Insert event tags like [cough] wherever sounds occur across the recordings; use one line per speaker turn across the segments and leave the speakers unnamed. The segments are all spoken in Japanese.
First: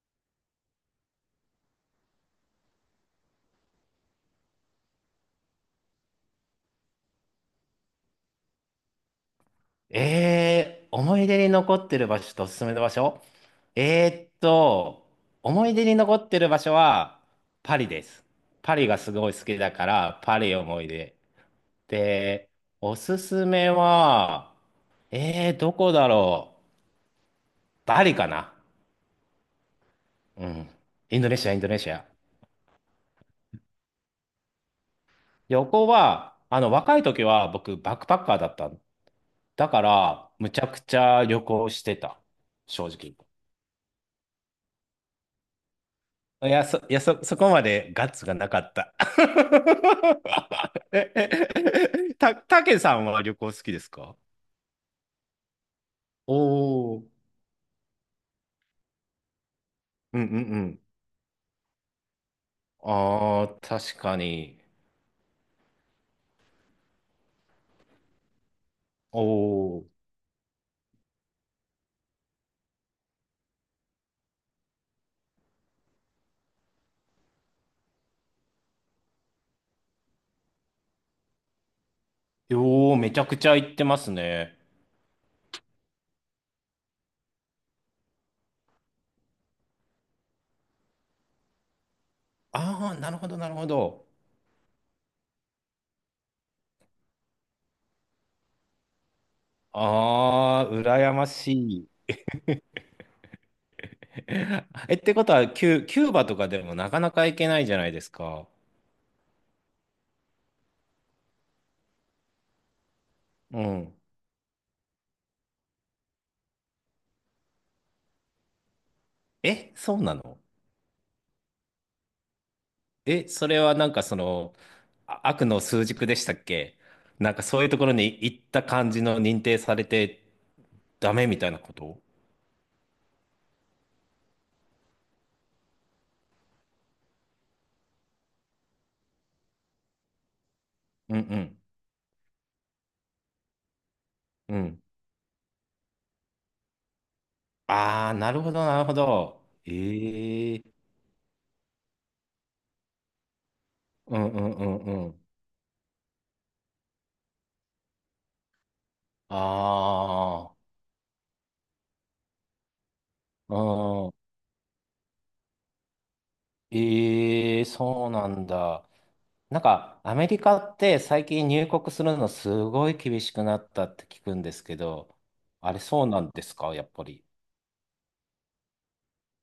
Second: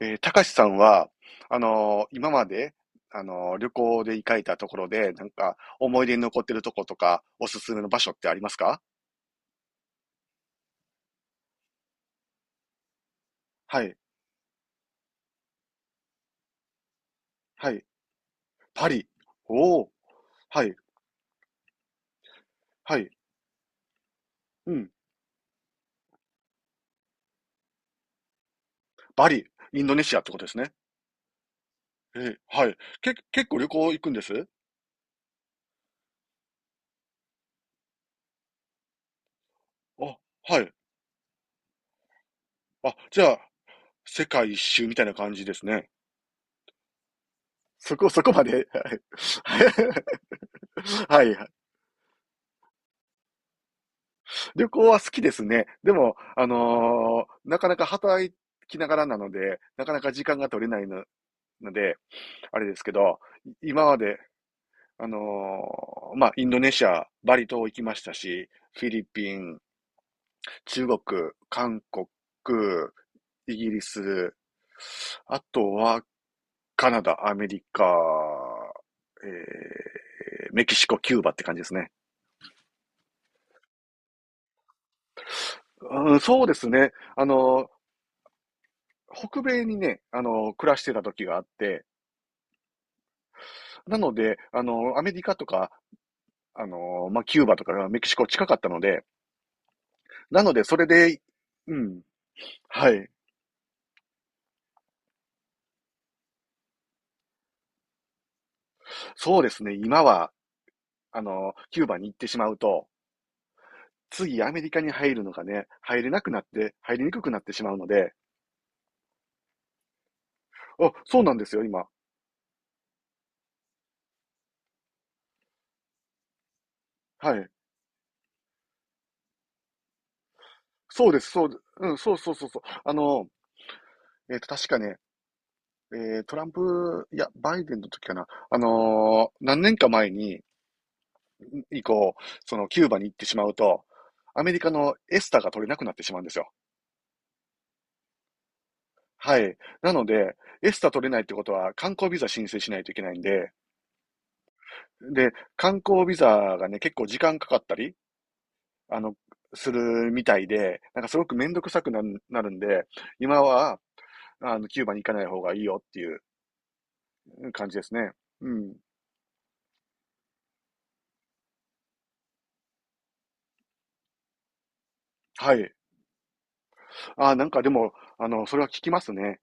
たかしさんは、今まで、旅行で行かれたところで、なんか、思い出に残ってるとことか、おすすめの場所ってありますか？
思い出に残ってる場所とおすすめの場所。
はい、
えーっと、思い出に残ってる場所は
は
パ
い。
リです。パリ
パ
が
リ。
すごい好きだ
お
か
お、
ら、パリ
はい、
思い出。で、お
はい。
すすめは、
うん。
どこだろう。バリかな。
バリ、インドネシアってこと
う
です
ん。
ね。
インドネシア、インドネシア。
はい。結構旅行行くんです
旅行は、若い時は僕、バックパッカーだったの。だか
あ、
ら、む
は
ちゃ
い。
くちゃ旅行してた。正
あ、
直。
じゃあ、世界一周みたいな感じですね。
いや、そこまで
そこ、
ガッ
そ
ツ
こ
が
ま
なか
で。
った。
はい。
[laughs]
[laughs] はい、はい。
たけさんは旅行好きですか？
旅行は好きですね。でも、
おおー。
なかなか働きながらなので、なかなか
うん
時
う
間が
んう
取れな
ん。
いので、あれですけど、
ああ、
今ま
確か
で、
に。
あのまあ、インドネシア、バリ島行きましたし、フィリ
お
ピン、
お。
中国、韓国、イギリス、あとは、カナダ、アメリカ、えーメキシコ、キューバって感じですね。
よー、めちゃくちゃ行ってますね。
うん、そうですね。北米にね、暮らしてた時があって、
ああ、なるほど、なるほ
な
ど。
ので、アメリカとか、まあ、キューバとかメキシコ近かったので、
ああ、
それ
羨
で、
まし
う
い。
ん、はい。
[laughs] え、ってことは、キューバとかでもなかなか行けないじゃないですか。
そうですね、今は、キューバに行ってしまうと、
うん。
次アメリカに入るのがね、入れなくなって、入りにくくなってしまうので、
え、そうなの？
あ、そうなんですよ、今。
え、それはなんかあ、悪の枢軸でしたっけ？なん
は
か
い。
そういうところに行った感じの認定されて
そう
ダ
で
メ
す、
み
そ
たいな
う、
こ
うん、
と？
そうそうそうそう。確かね、トランプ、いや、バイデンの時かな。何年か前に、
うんうん。
以降、そのキューバに行ってしまうと、アメ
う
リカ
ん。
のエスタが取れなくなってしまうんですよ。
ああ、なるほど、なるほ
は
ど。
い。なので、
ええ、
エスタ取れないってことは観光ビザ申請しないといけないんで、
うんうんうんうん。
で、観光ビザがね、結構時間かかったり、あの、
あ
するみたいで、なんかすごくめんどくさくなるんで、今は、
あ、うん。
キューバに行かない方がいいよっていう
ええ、
感じです
そう
ね。
なん
うん。
だ。なんかアメリカって最近入国するのすごい厳しくなったって聞くんですけど、
は
あ
い。
れそうなんですか、やっぱり。
あ、なんかでも、それは聞きますね。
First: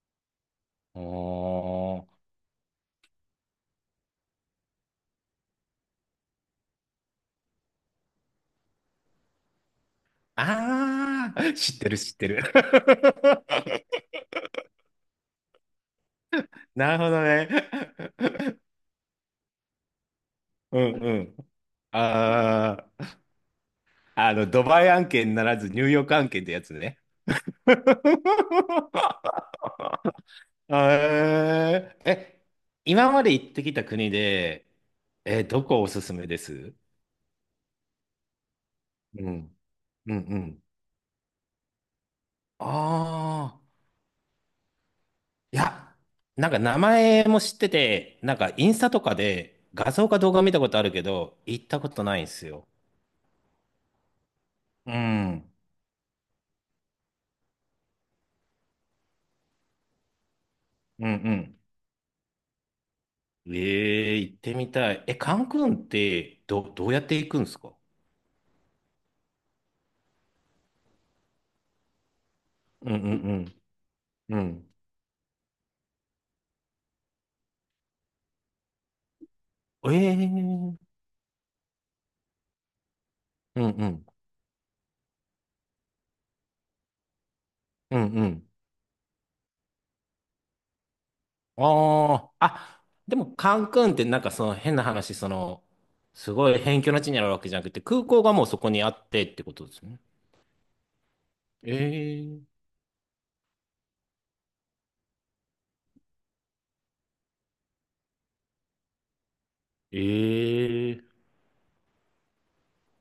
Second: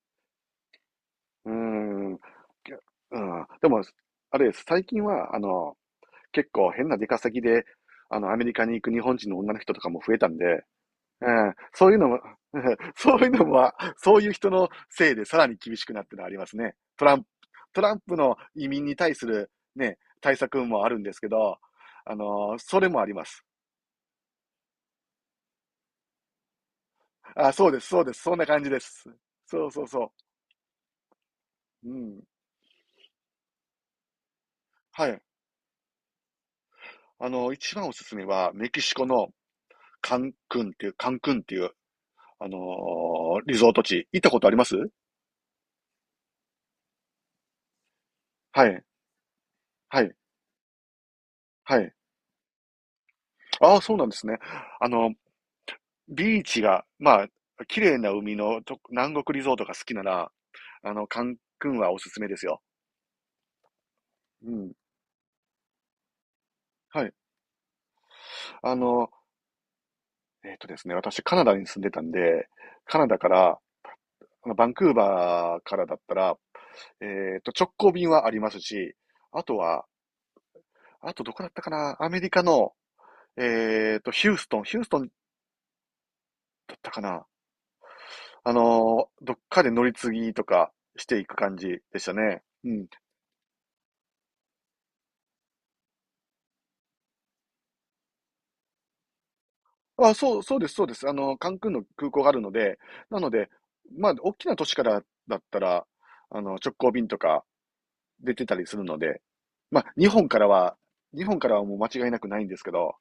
う
うー
ー
ん。
ん。
うん。でも、あれです。最近は、結構変な出稼ぎで、アメリカに行く日本人の女の人とかも増えたんで、う
あ
ん、
あ、知っ
そ
て
ういう
る、
の
知っ
も、
てる。
[laughs] そういうのは、
[laughs]
そういう人のせいでさらに厳しくなってるのはありますね。
なる
ト
ほ
ラ
ど
ンプ、
ね。
トランプの移民に対するね、対策
う
もあ
ん
るんで
う
すけ
ん。
ど、あのそれ
あ
もあります。
あ、あの、ドバイ案件ならずニューヨーク案件ってやつね。
あ、そうです、そうで
[laughs]
す、そんな感じです。そうそうそう。う
えー
ん。
え、今まで行ってきた国で、
はい。
どこおすすめです？
一番おすすめは、メキシコ
う
の
ん。う
カ
ん
ン
う
ク
ん。
ンっていう、カンクンっていう、
あ
リ
あ、
ゾート地。行ったことあります
いや、なんか名前も知ってて、なんかイ
は
ンス
い、
タとかで画
は
像
い、
か動画見たことあるけど、行っ
は
たこ
い。
とないんですよ。
ああ、そうなんですね。あ
う
の、
ん。
ビーチが、まあ、綺麗な海のと南国リゾートが好きなら、
うんう
カン
ん。
クンはおすすめですよ。
ええ、行っ
う
てみ
ん。
たい。え、カンクンってど、どうや
は
っ
い。
て行くんですか？
あの、えっとですね、私カナダに住んでたんで、
うん
カ
う
ナダか
ん
ら、
うん。う
バン
ん。
クーバーからだったら、直行便はありますし、あとは、
ええ、うん
あとどこだったかな、アメリカの、
うん。
ヒューストンだったかな、
うんうん。
どっかで乗り継ぎとかしていく感じでした
あ
ね。
あ。
う
あ、
ん。
でもカンクンってなんか変な話、すごい辺境の地にあるわけじゃなくて、空港がもうそこにあってってことですね。
あ、そう、そうです、そうです。カンクンの空港がある
ええ、
ので、なので、まあ、大きな都市からだったら、直行便とか出てたりするので、まあ、
え
日本からは、
え。
日本からはもう間違いなくないんですけど、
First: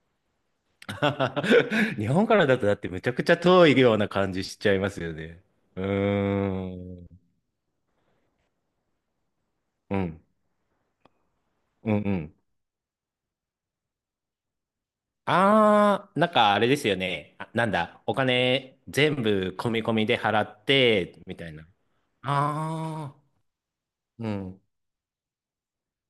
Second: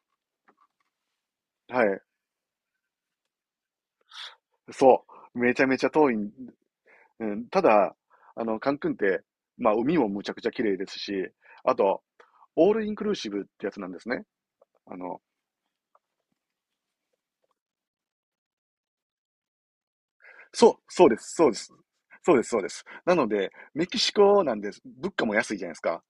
は
[laughs]
い、
日本からだとだってめちゃくちゃ遠いような感じしちゃいます
そ
よ
う、
ね。
めちゃめ
う
ちゃ遠いん、
ーん。
うん、ただ、カンクンって、まあ、
う
海も
ん。
むちゃくちゃ綺麗ですし、あ
うん
と、
うん。
オールインクルーシブってやつなんですね。あの、
ああ、なんかあれですよね。あ、なんだ、お金全部込み込みで払っ
そう、そうで
て、
す、
み
そ
た
う
い
で
な。
す。そうです、そうです。
あ
な
あ、
ので、メキシ
う
コなん
ん。
です。物価も安いじゃないですか。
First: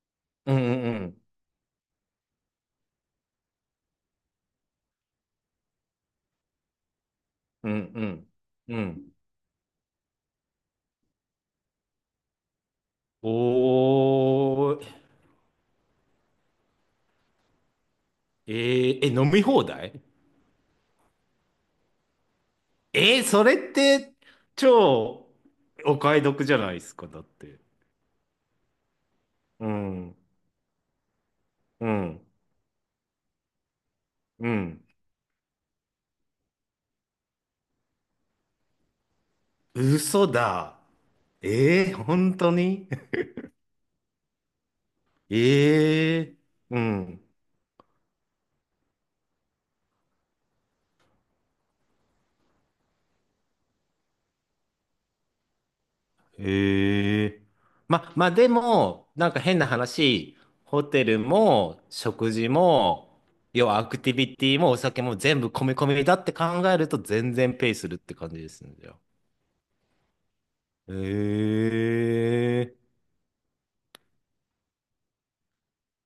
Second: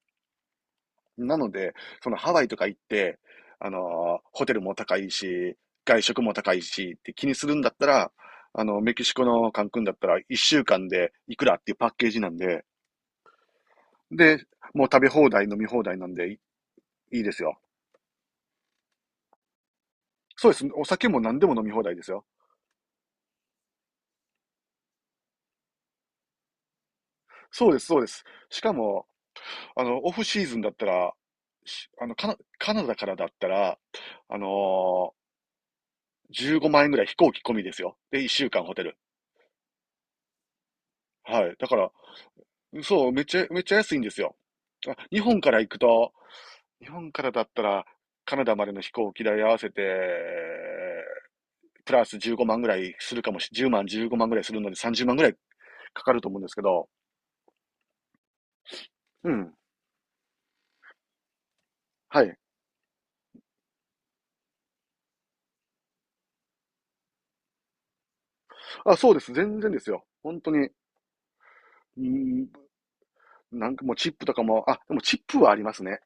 うんうんうん。
なので、そのハワイとか行って、あのホテルも高いし、外食も高いしって気にするん
う
だ
ん
った
う
ら、
ん。う
メキシ
ん。
コのカンクンだったら1週間でいくらっていうパッケージなんで、で、
お
もう
ー。
食べ放題、飲み放題なんでいいですよ。
飲み放題？
そうです。お酒も何でも飲み放題ですよ。
それって超お買い得じゃないですか、だって。
そうです、そうです。しかも、
う
オ
ん、
フシーズンだったら、
う
しあの、
ん、
カナ、カナダからだったら、あ
うん。
の15万円ぐらい飛行機込みですよ。で、1週間ホテル。
嘘だ。
はい。だから、
本当に？
そう、めっちゃ、めっちゃ安いんですよ。あ、日
[laughs]
本から行くと、
えう
日本か
ん。
らだったら、カナダまでの飛行機代合わせて、プラス15万ぐらいするかもし、10万、15万ぐらいするので30万ぐらいかかると思うんですけど、
へえ。まあでも、
う
なんか
ん。
変な話、ホテルも
は
食
い。
事も、要はアクティビティもお酒も全部込み込みだって考えると全然ペイするって感じですんじゃ
あ、
あ。
そうです。全然ですよ。本当に、うーん、
ええ。
なんかもうチップとかも、あ、でもチップはありますね。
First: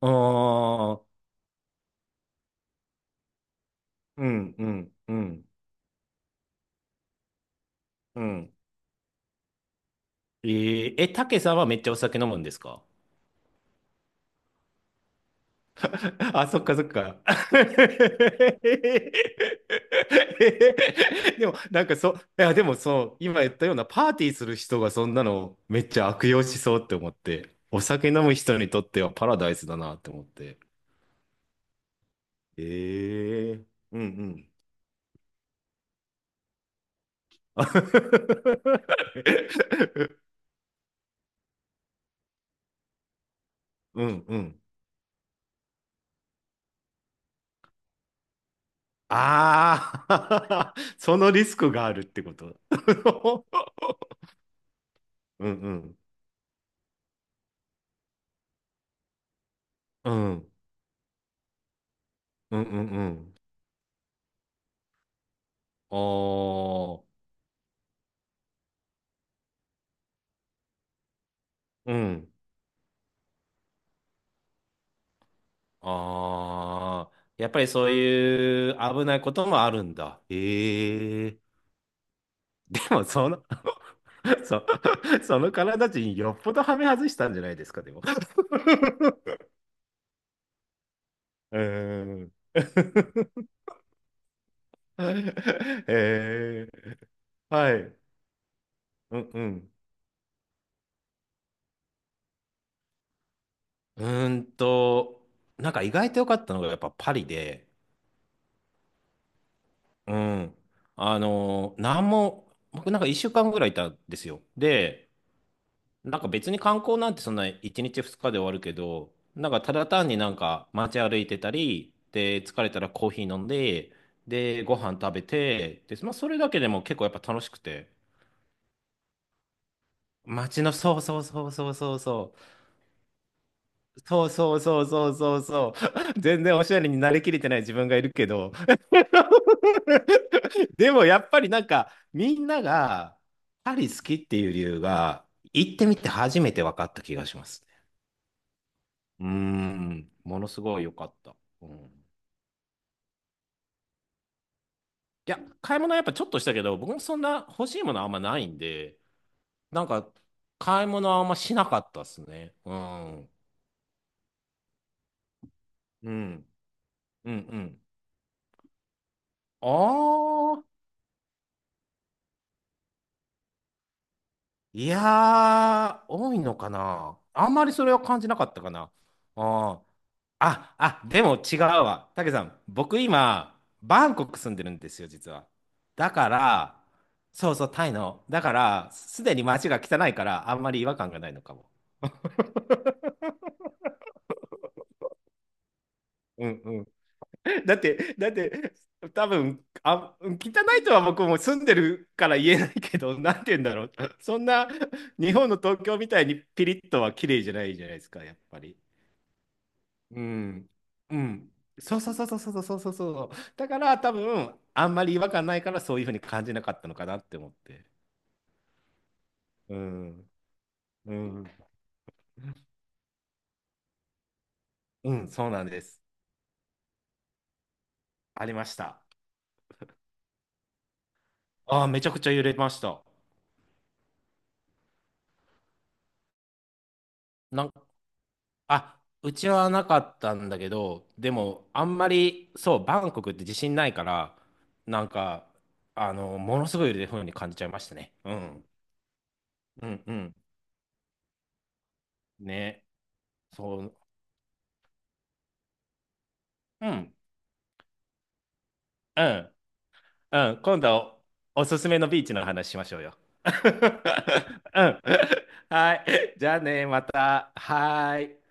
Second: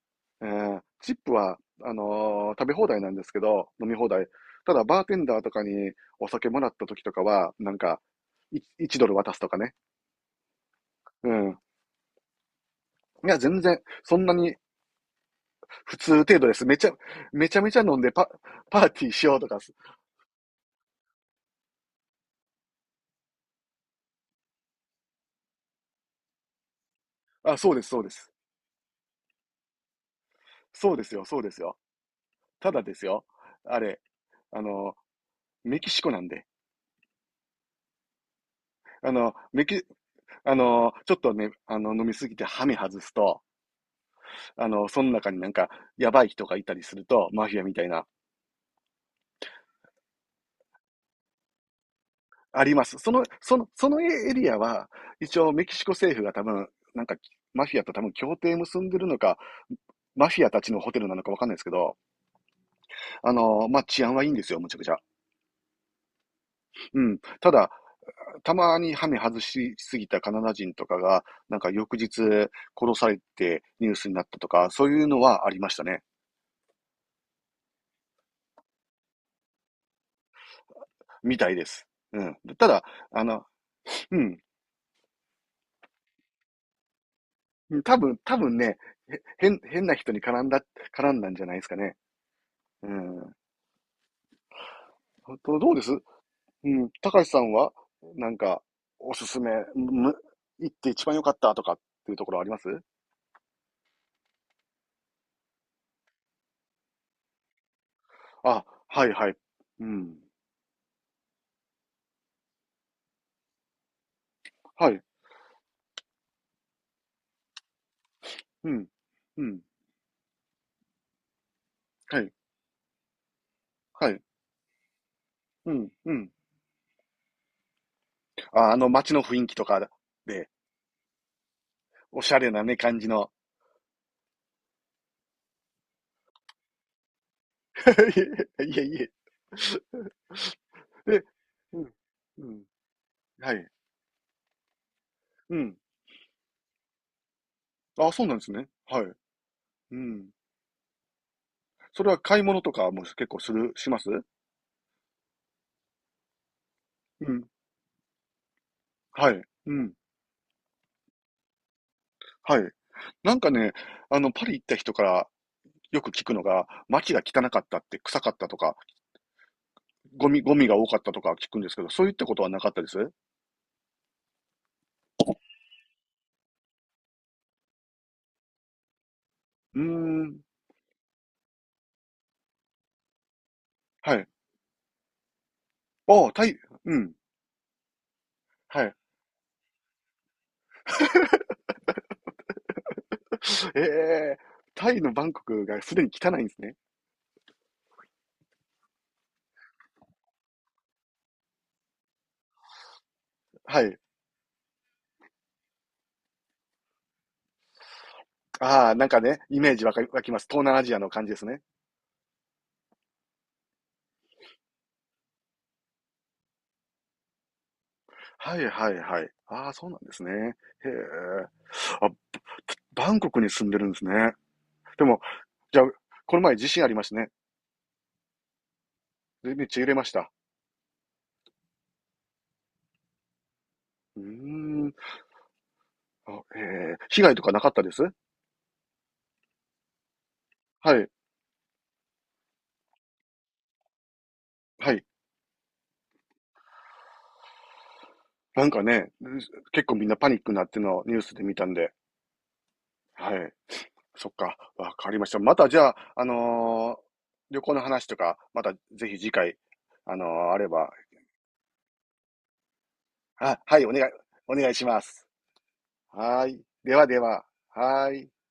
ああ、
チップは、食べ放題なんですけど、飲み放
う
題。
ん、う
ただ、
ん、
バー
う
テンダー
ん、
とかにお酒もらった時とかは、なんか、
うん。
1ドル渡すとかね。
た
う
けさん
ん。
はめっちゃお酒飲むんですか？
いや、全然、そんなに普通
[laughs]
程
あ、
度で
そっ
す。
か
め
そ
ち
っ
ゃ、
か。
めちゃめちゃ飲んで
[laughs]
パーティーしようとかす。
でも、なんかそう、いや、でもそう、今言ったようなパーティーする人がそんなのめっちゃ悪用しそうって思って、
あ、そう
お
です、そう
酒
で
飲
す。
む人にとってはパラダイスだなって思って。
そうですよ、そうですよ。ただですよ。
ええ。
あ
う
れ、
んうん。
あの、メキシコなんで。あの、メキ、
[laughs]
あの、ちょっとね、飲みすぎてハメ外すと、
うんうん。
その中になんか、やばい人がいたりすると、マフィアみたいな、
ああ。 [laughs] そのリスクがあるってこと。
あります。
[laughs]
そのエリアは、一
う
応
ん
メ
う
キシコ
ん。
政府が多分、なんか、マフィアと多分協定結んでるのか、
う
マフィア
ん
たちのホテルなのかわかんないですけど、
うんうんうん。
まあ、治安はいいんですよ、むちゃくちゃ。
あ
う
あ。
ん。ただ、たまにハメ外しすぎたカナダ人とかが、なんか
う
翌日
ん。
殺されてニュースになったとか、そういうのはありましたね。
ああ、やっぱりそういう危ないこともあるんだ。え
み
え。
たいです。うん。た
で
だ、
も、
あの、うん。
[laughs] そ、その体人よっぽどはめ外したんじゃないですか、で
多
も。
分、多分ね、
[laughs]
変な人に絡んだ、んじゃない
う
ですかね。
ーん。
う
[laughs]
ん。本当どうですう
え
ん。
え、
高橋さん
は
は、
い。
なんか、お
う
す
ん
す
う
め、
ん。
む、行って一番良かったとかっていうところあります
うーんと、なんか意外と良かったのがやっぱパリで、
あ、はいはい。うん。
うん。なんも、僕なんか1週間ぐらいいたんですよ。
はい。
で、なんか別に観光なんてそんな1日2日で終わる
う
け
ん。
ど、
う
なん
ん。
かただ単になんか街歩いてたり、
はい。
で、疲れたらコーヒー飲んで、
はい。
で、ご飯食べ
う
て、
ん。
で、ま
う
あそ
ん。
れだけでも結構やっぱ楽しくて。
あ、あの街の雰囲気とかで、
街の、そうそうそうそうそう
おし
そう。
ゃれなね、感じの。
そうそうそうそうそうそう。[laughs] 全然おしゃれになりきれてない自分がいる
[laughs] い
けど。
えいえいえ。
[laughs] でもや
で、
っぱりなん
う
か
ん。
み
う
んな
ん。
が
はい。
パリ好きっていう理由が
う
行
ん。
ってみて初めて分かった気がします。
あ、そうなんですね。はい。
うー
う
ん、
ん。
ものすごい良かった。う
そ
ん。
れは買い物とかも結構します
いや、買い物はやっぱちょっとしたけど、僕もそん
う
な
ん。
欲しいものあんまないんで、
はい。う
なん
ん。
か、買い物はあんましなかったっすね。
はい。
うん。
なんかね、パリ行った人からよく
う
聞くの
ん。
が、街が
うん、う
汚かったっ
ん。
て、臭かったとか、
あ
ゴミ、ゴ
あ、
ミが多かったとか聞くんですけど、そういったことはなかったですう
いやー、多いのかな。あんまりそれは感じなかったかな。あ
ー
あ。
ん。
あ、でも違うわ。たけさん、僕今、バ
は
ン
い。
コク住んでるんですよ、実は。だ
あ
か
あ、タイ、
ら、
うん。
そうそう、タイの。だか
は
ら、
い。
すでに街が汚いから、あんまり違和感がないのかも。[laughs]
[laughs] ええ、タイのバンコクがすでに汚い
う
んです
ん
ね。
うん。だって、多分、あ、汚いとは僕も住んでるから言えないけど、なんて言うんだ
は
ろう。
い。
そんな、日本の東京みたいにピリッとは綺麗じゃないじゃないですか、やっぱり。
ああ、なんかね、イメージわかり、
う
湧きます。東
ん。
南アジアの
う
感じです
ん。
ね。
そうそうそうそうそうそうそうそう。だから多分、あんまり違和感ないからそういうふうに感じなかったのかなって思って。
はいはいはい。ああ、
う
そうなんですね。
ん。
へ
うん。
え。あ、バンコクに住んでるんですね。で
う
も、
ん、そうなん
じ
で
ゃあ、
す。
この前地震ありましたね。
ありました。
でめっちゃ揺れました。
ああ、めちゃくちゃ揺れました。
うーん。あ、ええ、被害とかな
な
かっ
ん、
たです
あ、うちはなかったんだけ
は
ど、
い。
でも、あんまり、そう、バンコクって地震ないから、
は
な
い。
んか、ものすごい揺れるふうに感じちゃいましたね。う
な
ん。
んかね、結
う
構
ん
みん
う
なパニ
ん。
ックになってるのをニュースで見たんで。
ね。
はい。
そう。
そっか、わかりました。またじゃあ、
うん。
旅行の話とか、またぜひ
う
次
ん。
回、
う
あ
ん、
れ
今
ば、
度おすすめのビーチの話しましょうよ。[laughs]
あ、はい、お願い、お願い
う
しま
ん。
す。
はい。
は
じ
ー
ゃあ
い。
ね、
で
ま
はでは、
た。
は
は
ー
ー
い。
い。